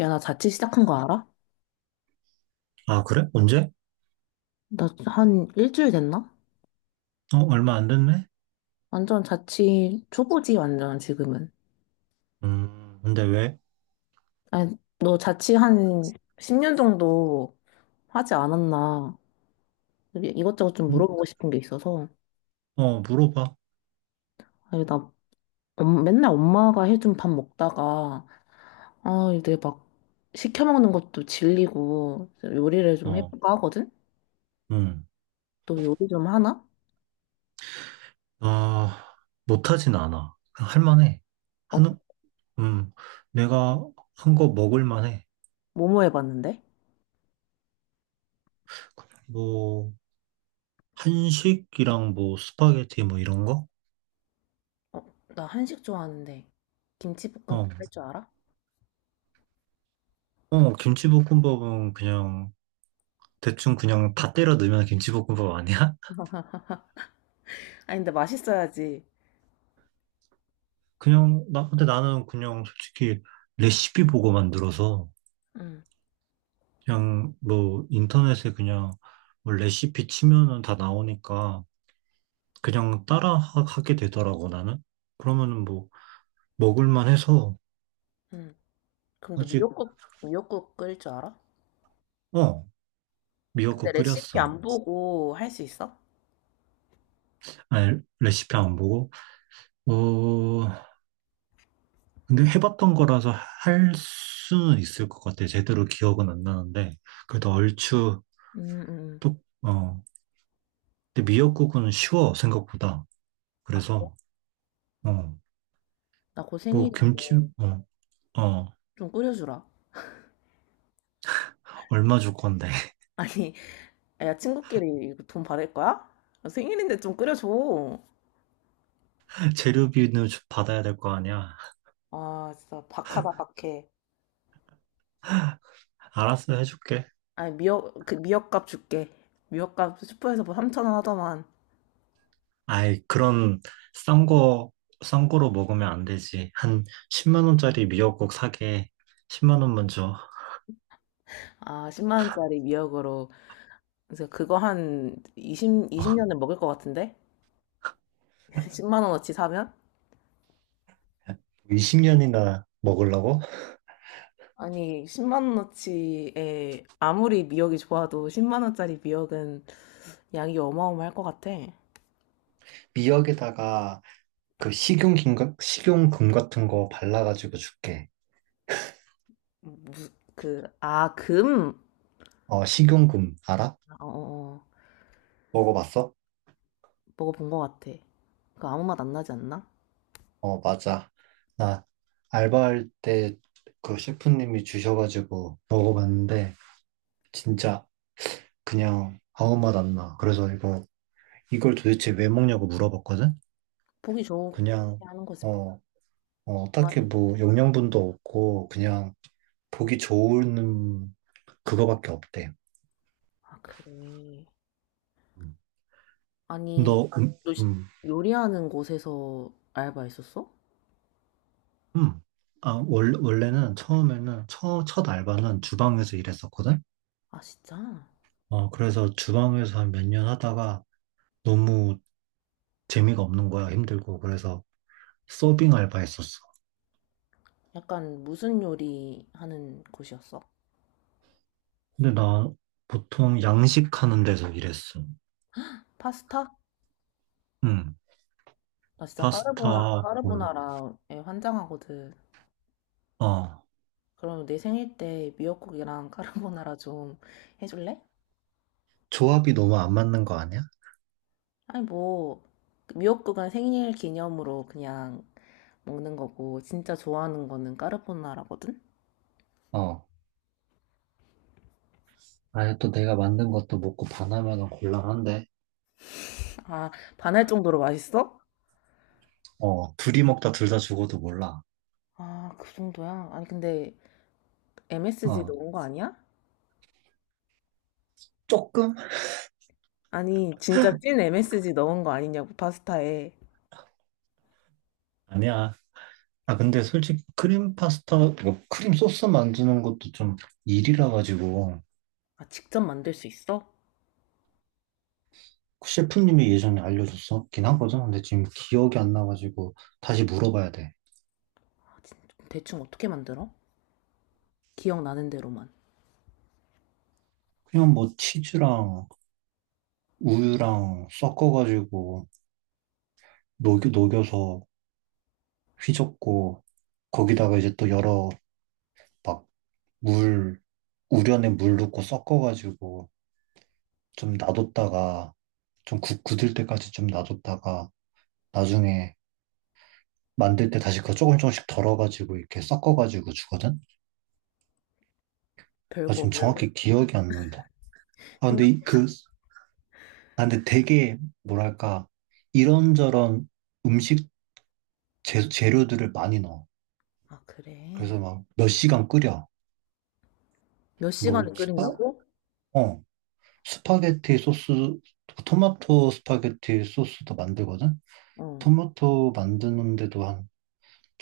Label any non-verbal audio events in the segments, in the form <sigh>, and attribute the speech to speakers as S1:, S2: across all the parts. S1: 야, 나 자취 시작한 거 알아?
S2: 아, 그래? 언제?
S1: 나 한 일주일 됐나?
S2: 어, 얼마 안 됐네?
S1: 완전 자취 초보지, 완전 지금은.
S2: 근데 왜?
S1: 아니, 너 자취 한 10년 정도 하지 않았나? 이것저것 좀
S2: 음?
S1: 물어보고 싶은 게 있어서.
S2: 어, 물어봐.
S1: 아니, 나 맨날 엄마가 해준 밥 먹다가, 아, 이제 막 시켜 먹는 것도 질리고, 요리를 좀
S2: 어,
S1: 해볼까 하거든?
S2: 음.
S1: 너 요리 좀 하나?
S2: 아, 못하진 않아. 할 만해.
S1: 어,
S2: 한, 음, 내가 한 거 먹을 만해.
S1: 뭐뭐 해봤는데?
S2: 뭐, 한식이랑 뭐, 스파게티 뭐 이런 거?
S1: 어, 나 한식 좋아하는데. 김치볶음밥
S2: 어,
S1: 할 줄 알아?
S2: 어, 김치볶음밥은 그냥, 대충 그냥 다 때려 넣으면 김치볶음밥 아니야? <laughs>
S1: 아니, 근데 맛있어야지.
S2: 그냥, 나, 근데 나는 그냥 솔직히 레시피 보고 만들어서,
S1: 응,
S2: 그냥 뭐 인터넷에 그냥 뭐 레시피 치면은 다 나오니까 그냥 따라 하게 되더라고 나는. 그러면은 뭐 먹을만 해서
S1: 응. 그럼 너
S2: 아직
S1: 미역국, 미역국 끓일 줄 알아?
S2: 어
S1: 근데
S2: 미역국
S1: 레시피
S2: 끓였어.
S1: 안 보고 할 수 있어?
S2: 아니 레시피 안 보고 어 근데 해봤던 거라서 할 수는 있을 것 같아. 제대로 기억은 안 나는데 그래도 얼추
S1: 응 응 응.
S2: 또어 근데 미역국은 쉬워 생각보다.
S1: 아,
S2: 그래서 어
S1: 나곧
S2: 뭐
S1: 생일인데
S2: 김치 어 어
S1: 좀 끓여주라.
S2: 얼마 줄 건데.
S1: <laughs> 아니, 야, 친구끼리 이거 돈 받을 거야? 아, 생일인데 좀 끓여줘.
S2: 재료비는 받아야 될 거 아니야.
S1: 아, 진짜 박하다, 박해.
S2: 알았어, 해줄게.
S1: 아니, 미역, 그 미역값 줄게. 미역값 슈퍼에서 뭐 3천 원 하더만.
S2: 아이, 그런 싼 거, 싼 거로 먹으면 안 되지. 한 10만 원짜리 미역국 사게 10만 원만 줘.
S1: 아, 10만 원짜리 미역으로. 그래서 그거 한
S2: 어,
S1: 이십 년을 먹을 것 같은데? <laughs> 10만 원어치 사면?
S2: 20년이나 먹으려고?
S1: 아니, 10만 원어치에 아무리 미역이 좋아도 10만 원짜리 미역은 양이 어마어마할 것 같아.
S2: 미역에다가 그 식용김, 식용금 같은 거 발라가지고 줄게.
S1: 무, 그, 아, 금?
S2: 어, 식용금, 알아?
S1: 아, 어, 어, 어.
S2: 먹어봤어?
S1: 먹어본 것 같아. 그 아무 맛 안 나지 않나?
S2: 어, 맞아. 나 알바할 때 그 셰프님이 주셔가지고 먹어봤는데, 진짜 그냥 아무 맛 안 나. 그래서 이거 이걸 도대체 왜 먹냐고 물어봤거든.
S1: 보기 좋게
S2: 그냥
S1: 하는 거지, 뭐.
S2: 어, 어, 딱히 뭐 영양분도 없고 그냥 보기 좋은 그거밖에 없대.
S1: 아, 그래.
S2: 음.
S1: 아니,
S2: 너
S1: 요, 요리하는 곳에서 알바했었어?
S2: 음. 아, 원래는 처음에는 첫 알바는 주방에서 일했었거든.
S1: 아, 진짜?
S2: 어, 그래서 주방에서 한 몇 년 하다가 너무 재미가 없는 거야. 힘들고. 그래서 서빙 알바 했었어.
S1: 약간 무슨 요리 하는 곳이었어?
S2: 근데 나 보통 양식하는 데서 일했어.
S1: 파스타?
S2: 응.
S1: 나 진짜
S2: 파스타, 볼.
S1: 까르보나라에 환장하거든.
S2: 어.
S1: 그럼 내 생일 때 미역국이랑 카르보나라 좀 해줄래?
S2: 조합이 너무 안 맞는 거 아니야?
S1: 아니 뭐 그 미역국은 생일 기념으로 그냥 먹는 거고 진짜 좋아하는 거는 카르보나라거든?
S2: 어. 아예 또 내가 만든 것도 먹고 반하면 곤란한데.
S1: 아 반할 정도로 맛있어?
S2: 어. 둘이 먹다 둘 다 죽어도 몰라.
S1: 아 그 정도야? 아니 근데 MSG
S2: 어.
S1: 넣은 거 아니야?
S2: 조금?
S1: 아니 진짜 찐 MSG 넣은 거 아니냐고 파스타에
S2: 아니야. 아, 근데 솔직히 크림 파스타, 뭐 크림 소스 만드는 것도 좀 일이라 가지고
S1: 아 직접 만들 수 있어?
S2: 그 셰프님이 예전에 알려줬었긴 하거든. 근데 지금 기억이 안 나가지고 다시 물어봐야 돼.
S1: 아, 대충 어떻게 만들어? 기억나는 대로만
S2: 그냥 뭐 치즈랑 우유랑 섞어가지고 녹여서 휘젓고 거기다가 이제 또 여러 막 물, 우려낸 물 넣고 섞어가지고 좀 놔뒀다가 좀 굳을 때까지 좀 놔뒀다가 나중에 만들 때 다시 그거 조금 조금씩 덜어가지고 이렇게 섞어가지고 주거든? 아,
S1: 별거
S2: 지금
S1: 없는데
S2: 정확히 기억이 안 난다. 아, 근데
S1: 생각보다
S2: 그, 아, 근데 되게 뭐랄까 이런저런 음식 재료들을 많이 넣어.
S1: 아 그래
S2: 그래서 막 몇 시간 끓여.
S1: 몇
S2: 뭐,
S1: 시간을 끓인다고?
S2: 어? 스파게티 소스, 토마토 스파게티 소스도 만들거든?
S1: 어.
S2: 토마토 만드는데도 한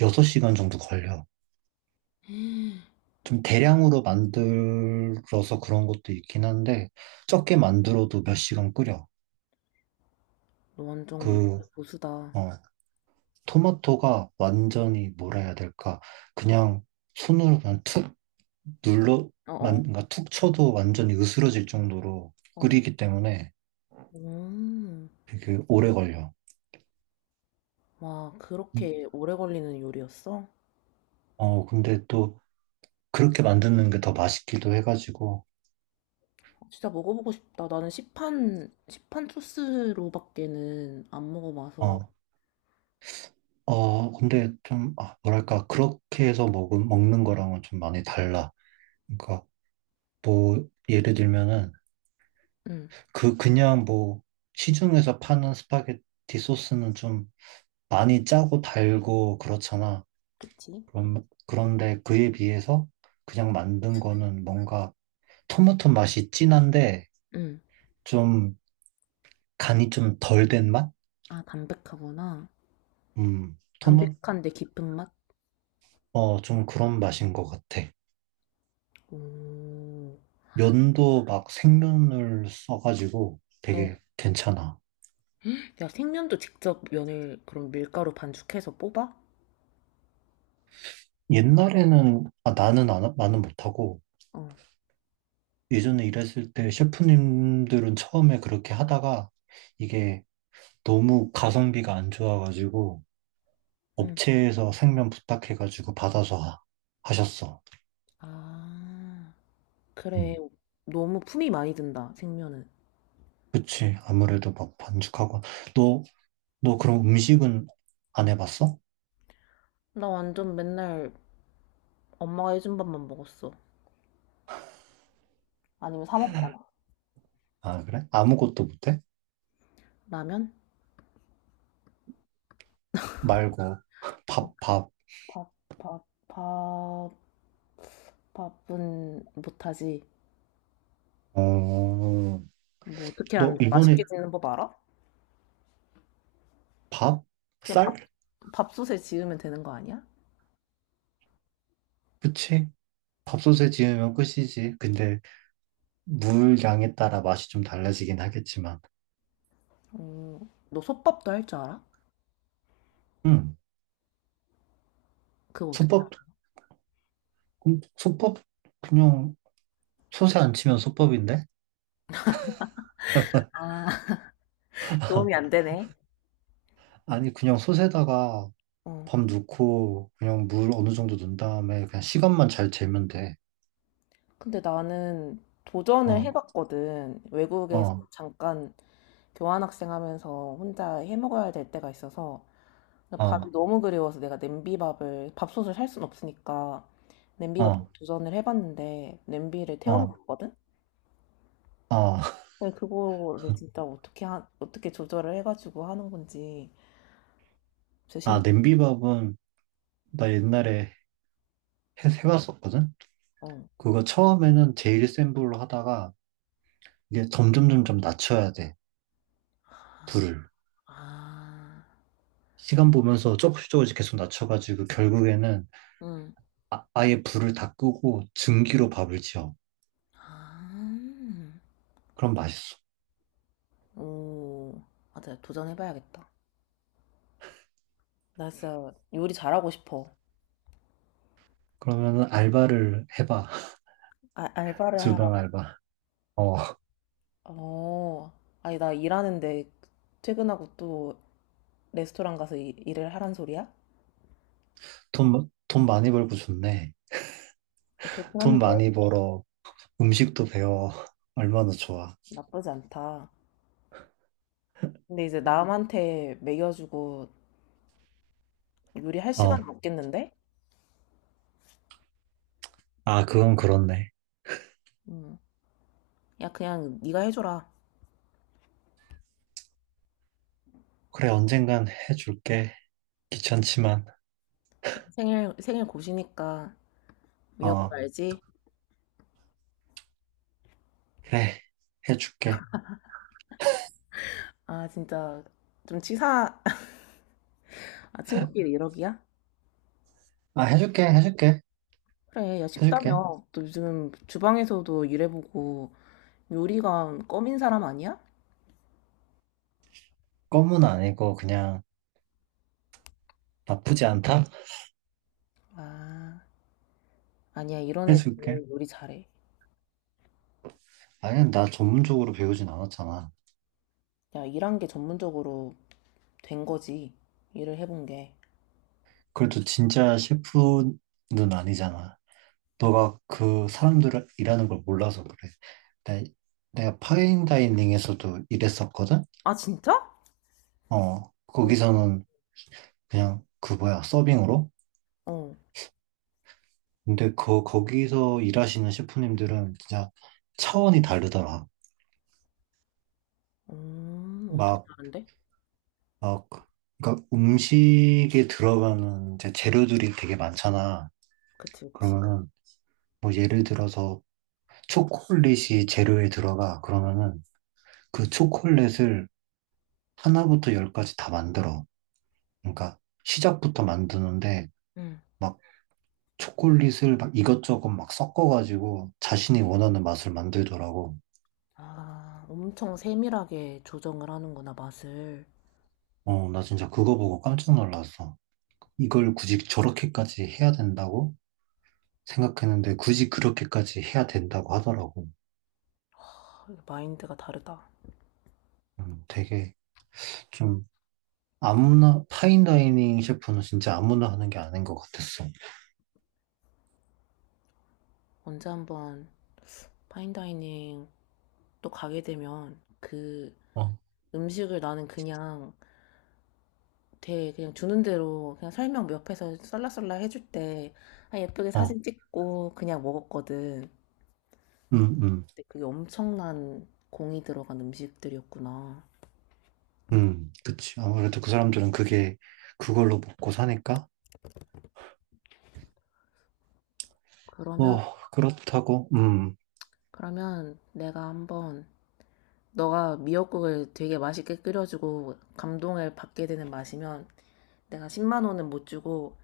S2: 6시간 정도 걸려.
S1: 너
S2: 좀 대량으로 만들어서 그런 것도 있긴 한데, 적게 만들어도 몇 시간 끓여.
S1: 완전 인터
S2: 그,
S1: 보수다.
S2: 어, 토마토가 완전히 뭐라 해야 될까. 그냥 손으로 그냥 툭 눌러,
S1: 어어.
S2: 만, 그러니까 툭 쳐도 완전히 으스러질 정도로
S1: 어.
S2: 끓이기 때문에
S1: 음.
S2: 되게 오래 걸려.
S1: 와, 그렇게 오래 걸리는 요리였어?
S2: 어, 근데 또 그렇게 만드는 게 더 맛있기도 해가지고,
S1: 진짜 먹어보고 싶다. 나는 시판 소스로밖에는 안 먹어봐서.
S2: 어, 어, 근데 좀, 아, 뭐랄까, 그렇게 해서 먹은, 먹는 거랑은 좀 많이 달라. 그러니까, 뭐, 예를 들면은,
S1: 응,
S2: 그, 그냥 뭐, 시중에서 파는 스파게티 소스는 좀 많이 짜고 달고 그렇잖아.
S1: 그치?
S2: 그럼, 그런데 그에 비해서 그냥 만든 거는 뭔가 토마토 맛이 진한데,
S1: 응.
S2: 좀, 간이 좀 덜 된 맛?
S1: 아, 담백하구나.
S2: 토마,
S1: 담백한데 깊은 맛?
S2: 어, 좀 그런 맛인 것 같아.
S1: 오.
S2: 면도 막 생면을 써가지고
S1: 어.
S2: 되게 괜찮아.
S1: 야, 생면도 직접 면을 그럼 밀가루 반죽해서 뽑아?
S2: 옛날에는, 아, 나는 안, 나는 못하고,
S1: 어.
S2: 예전에 일했을 때 셰프님들은 처음에 그렇게 하다가 이게 너무 가성비가 안 좋아가지고
S1: 응.
S2: 업체에서 생면 부탁해가지고 받아서 하, 하셨어.
S1: 아, 그래.
S2: 음,
S1: 너무 품이 많이 든다, 생면은.
S2: 그치. 아무래도 막 반죽하고. 너, 너 그럼 음식은 안 해봤어?
S1: 나 완전 맨날 엄마가 해준 밥만 먹었어. 아니면 사 먹거나.
S2: 아, 그래? 아무것도 못해?
S1: 라면?
S2: 말고. 밥, 밥.
S1: 밥, 밥, 밥, 밥은 못하지.
S2: 어,
S1: 뭐 어떻게
S2: 너
S1: 하는데
S2: 이번에
S1: 맛있게 짓는 법 알아?
S2: 밥?
S1: 그냥
S2: 쌀?
S1: 밥, 밥솥에 지으면 되는 거 아니야?
S2: 그치? 밥솥에 지으면 끝이지. 근데 물 양에 따라 맛이 좀 달라지긴 하겠지만.
S1: 어, 너 솥밥도 할 줄 알아?
S2: 응.
S1: 그거 어떻게 알아?
S2: 솥밥, 솥밥, 그냥 솥에 안 치면 솥밥인데?
S1: 아, <laughs> 도움이 안
S2: <laughs>
S1: 되네.
S2: 아니, 그냥 솥에다가
S1: 어.
S2: 밥 넣고 그냥 물 어느 정도 넣은 다음에 그냥 시간만 잘 재면 돼.
S1: 근데 나는 도전을
S2: 어,
S1: 해봤거든. 외국에서
S2: 어,
S1: 잠깐 교환학생 하면서 혼자 해먹어야 될 때가 있어서 근데 밥이
S2: 어,
S1: 너무 그리워서 내가 냄비밥을 밥솥을 살 순 없으니까 냄비밥
S2: 어,
S1: 도전을 해봤는데 냄비를
S2: 어,
S1: 태워먹거든?
S2: 어.
S1: 근데 그거를 진짜 어떻게 조절을 해가지고 하는 건지 진짜
S2: 아,
S1: 신기해.
S2: 냄비밥은 나 옛날에 해봤었거든?
S1: 어.
S2: 그거 처음에는 제일 센 불로 하다가 이게 점점 점점 낮춰야 돼. 불을.
S1: 아,
S2: 시간 보면서 조금씩 조금씩 계속 낮춰가지고 결국에는
S1: 응.
S2: 아, 아예 불을 다 끄고 증기로 밥을 지어.
S1: 아,
S2: 그럼 맛있어.
S1: 오, 맞아. 도전해봐야겠다. 나 진짜 요리 잘하고 싶어.
S2: 그러면은 알바를 해봐. <laughs>
S1: 아, 알바를
S2: 주방
S1: 하라고.
S2: 알바. 어,
S1: 어, 아니 나 일하는데 퇴근하고 또 레스토랑 가서 일을 하란 소리야?
S2: 돈 많이 벌고 좋네.
S1: 그렇긴
S2: 돈
S1: 한데
S2: 많이 벌어. 음식도 배워. <laughs> 얼마나 좋아.
S1: 나쁘지 않다. 근데 이제 남한테 매겨주고 요리할
S2: 어,
S1: 시간은 없겠는데?
S2: 아, 그건 그렇네.
S1: 음. 야, 그냥 네가 해줘라.
S2: 그래, 언젠간 해줄게. 귀찮지만.
S1: 생일, 생일 고시니까 미역국
S2: 어,
S1: 알지?
S2: 그래, 해줄게.
S1: 아, 진짜 좀 치사, <laughs> 아, 친구끼리 이러기야?
S2: 아, 해줄게, 해줄게,
S1: 그래, 야,
S2: 해줄게.
S1: 쉽다며. 또 요즘 주방에서도 일해보고 요리가 껌인 사람 아니야?
S2: 껌은 아니고 그냥 나쁘지 않다?
S1: 아, 아니야. 이런 애들이
S2: 해줄게.
S1: 요리 잘해.
S2: 아니, 나 전문적으로 배우진 않았잖아.
S1: 야, 일한 게 전문적으로 된 거지. 일을 해본 게.
S2: 그래도 진짜 셰프는 아니잖아. 너가 그 사람들을 일하는 걸 몰라서 그래. 내, 내가 파인다이닝에서도 일했었거든?
S1: 아, 진짜?
S2: 어, 거기서는 그냥 그 뭐야, 서빙으로?
S1: 어.
S2: 근데 그, 거기서 일하시는 셰프님들은 진짜 차원이 다르더라.
S1: 음. 어떻게
S2: 막,
S1: 하는데?
S2: 막, 그러니까 음식에 들어가는 이제 재료들이 되게 많잖아.
S1: 그치, 그치.
S2: 그러면은 뭐 예를 들어서 초콜릿이 재료에 들어가 그러면은 그 초콜릿을 하나부터 열까지 다 만들어. 그러니까 시작부터 만드는데
S1: 응.
S2: 막 초콜릿을 막 이것저것 막 섞어가지고 자신이 원하는 맛을 만들더라고.
S1: 아, 엄청 세밀하게 조정을 하는구나, 맛을.
S2: 어, 나 진짜 그거 보고 깜짝 놀랐어. 이걸 굳이 저렇게까지 해야 된다고 생각했는데 굳이 그렇게까지 해야 된다고 하더라고.
S1: 아, 이거 마인드가 다르다.
S2: 되게 좀 아무나 파인다이닝 셰프는 진짜 아무나 하는 게 아닌 것 같았어.
S1: 언제 한번 파인다이닝 또 가게 되면 그
S2: 어,
S1: 음식을 나는 그냥 되게 그냥 주는 대로 그냥 설명 옆에서 썰라썰라 해줄 때 아, 예쁘게
S2: 어,
S1: 사진 찍고 그냥 먹었거든.
S2: 음, 음.
S1: 근데 그게 엄청난 공이 들어간 음식들이었구나.
S2: 그치. 아무래도 그 사람들은 그게 그걸로 먹고 사니까?
S1: 그러면,
S2: 뭐, 그렇다고,
S1: 그러면 내가 한번 너가 미역국을 되게 맛있게 끓여주고 감동을 받게 되는 맛이면 내가 10만 원은 못 주고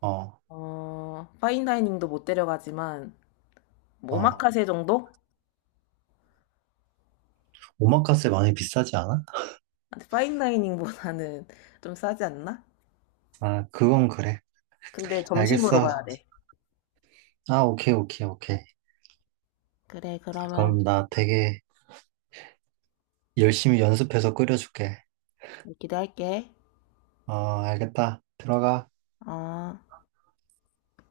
S2: 어,
S1: 어, 파인다이닝도 못 데려가지만 뭐
S2: 어.
S1: 오마카세 정도?
S2: 오마카세 많이 비싸지 않아?
S1: 파인다이닝보다는 <laughs> 좀 싸지 않나?
S2: 아, 그건 그래.
S1: 근데 점심으로
S2: 알겠어.
S1: 가야 돼.
S2: 아, 오케이, 오케이, 오케이.
S1: 그래, 그러면
S2: 그럼 나 되게 열심히 연습해서 끓여줄게.
S1: 기대할게.
S2: 어, 알겠다. 들어가.
S1: 어.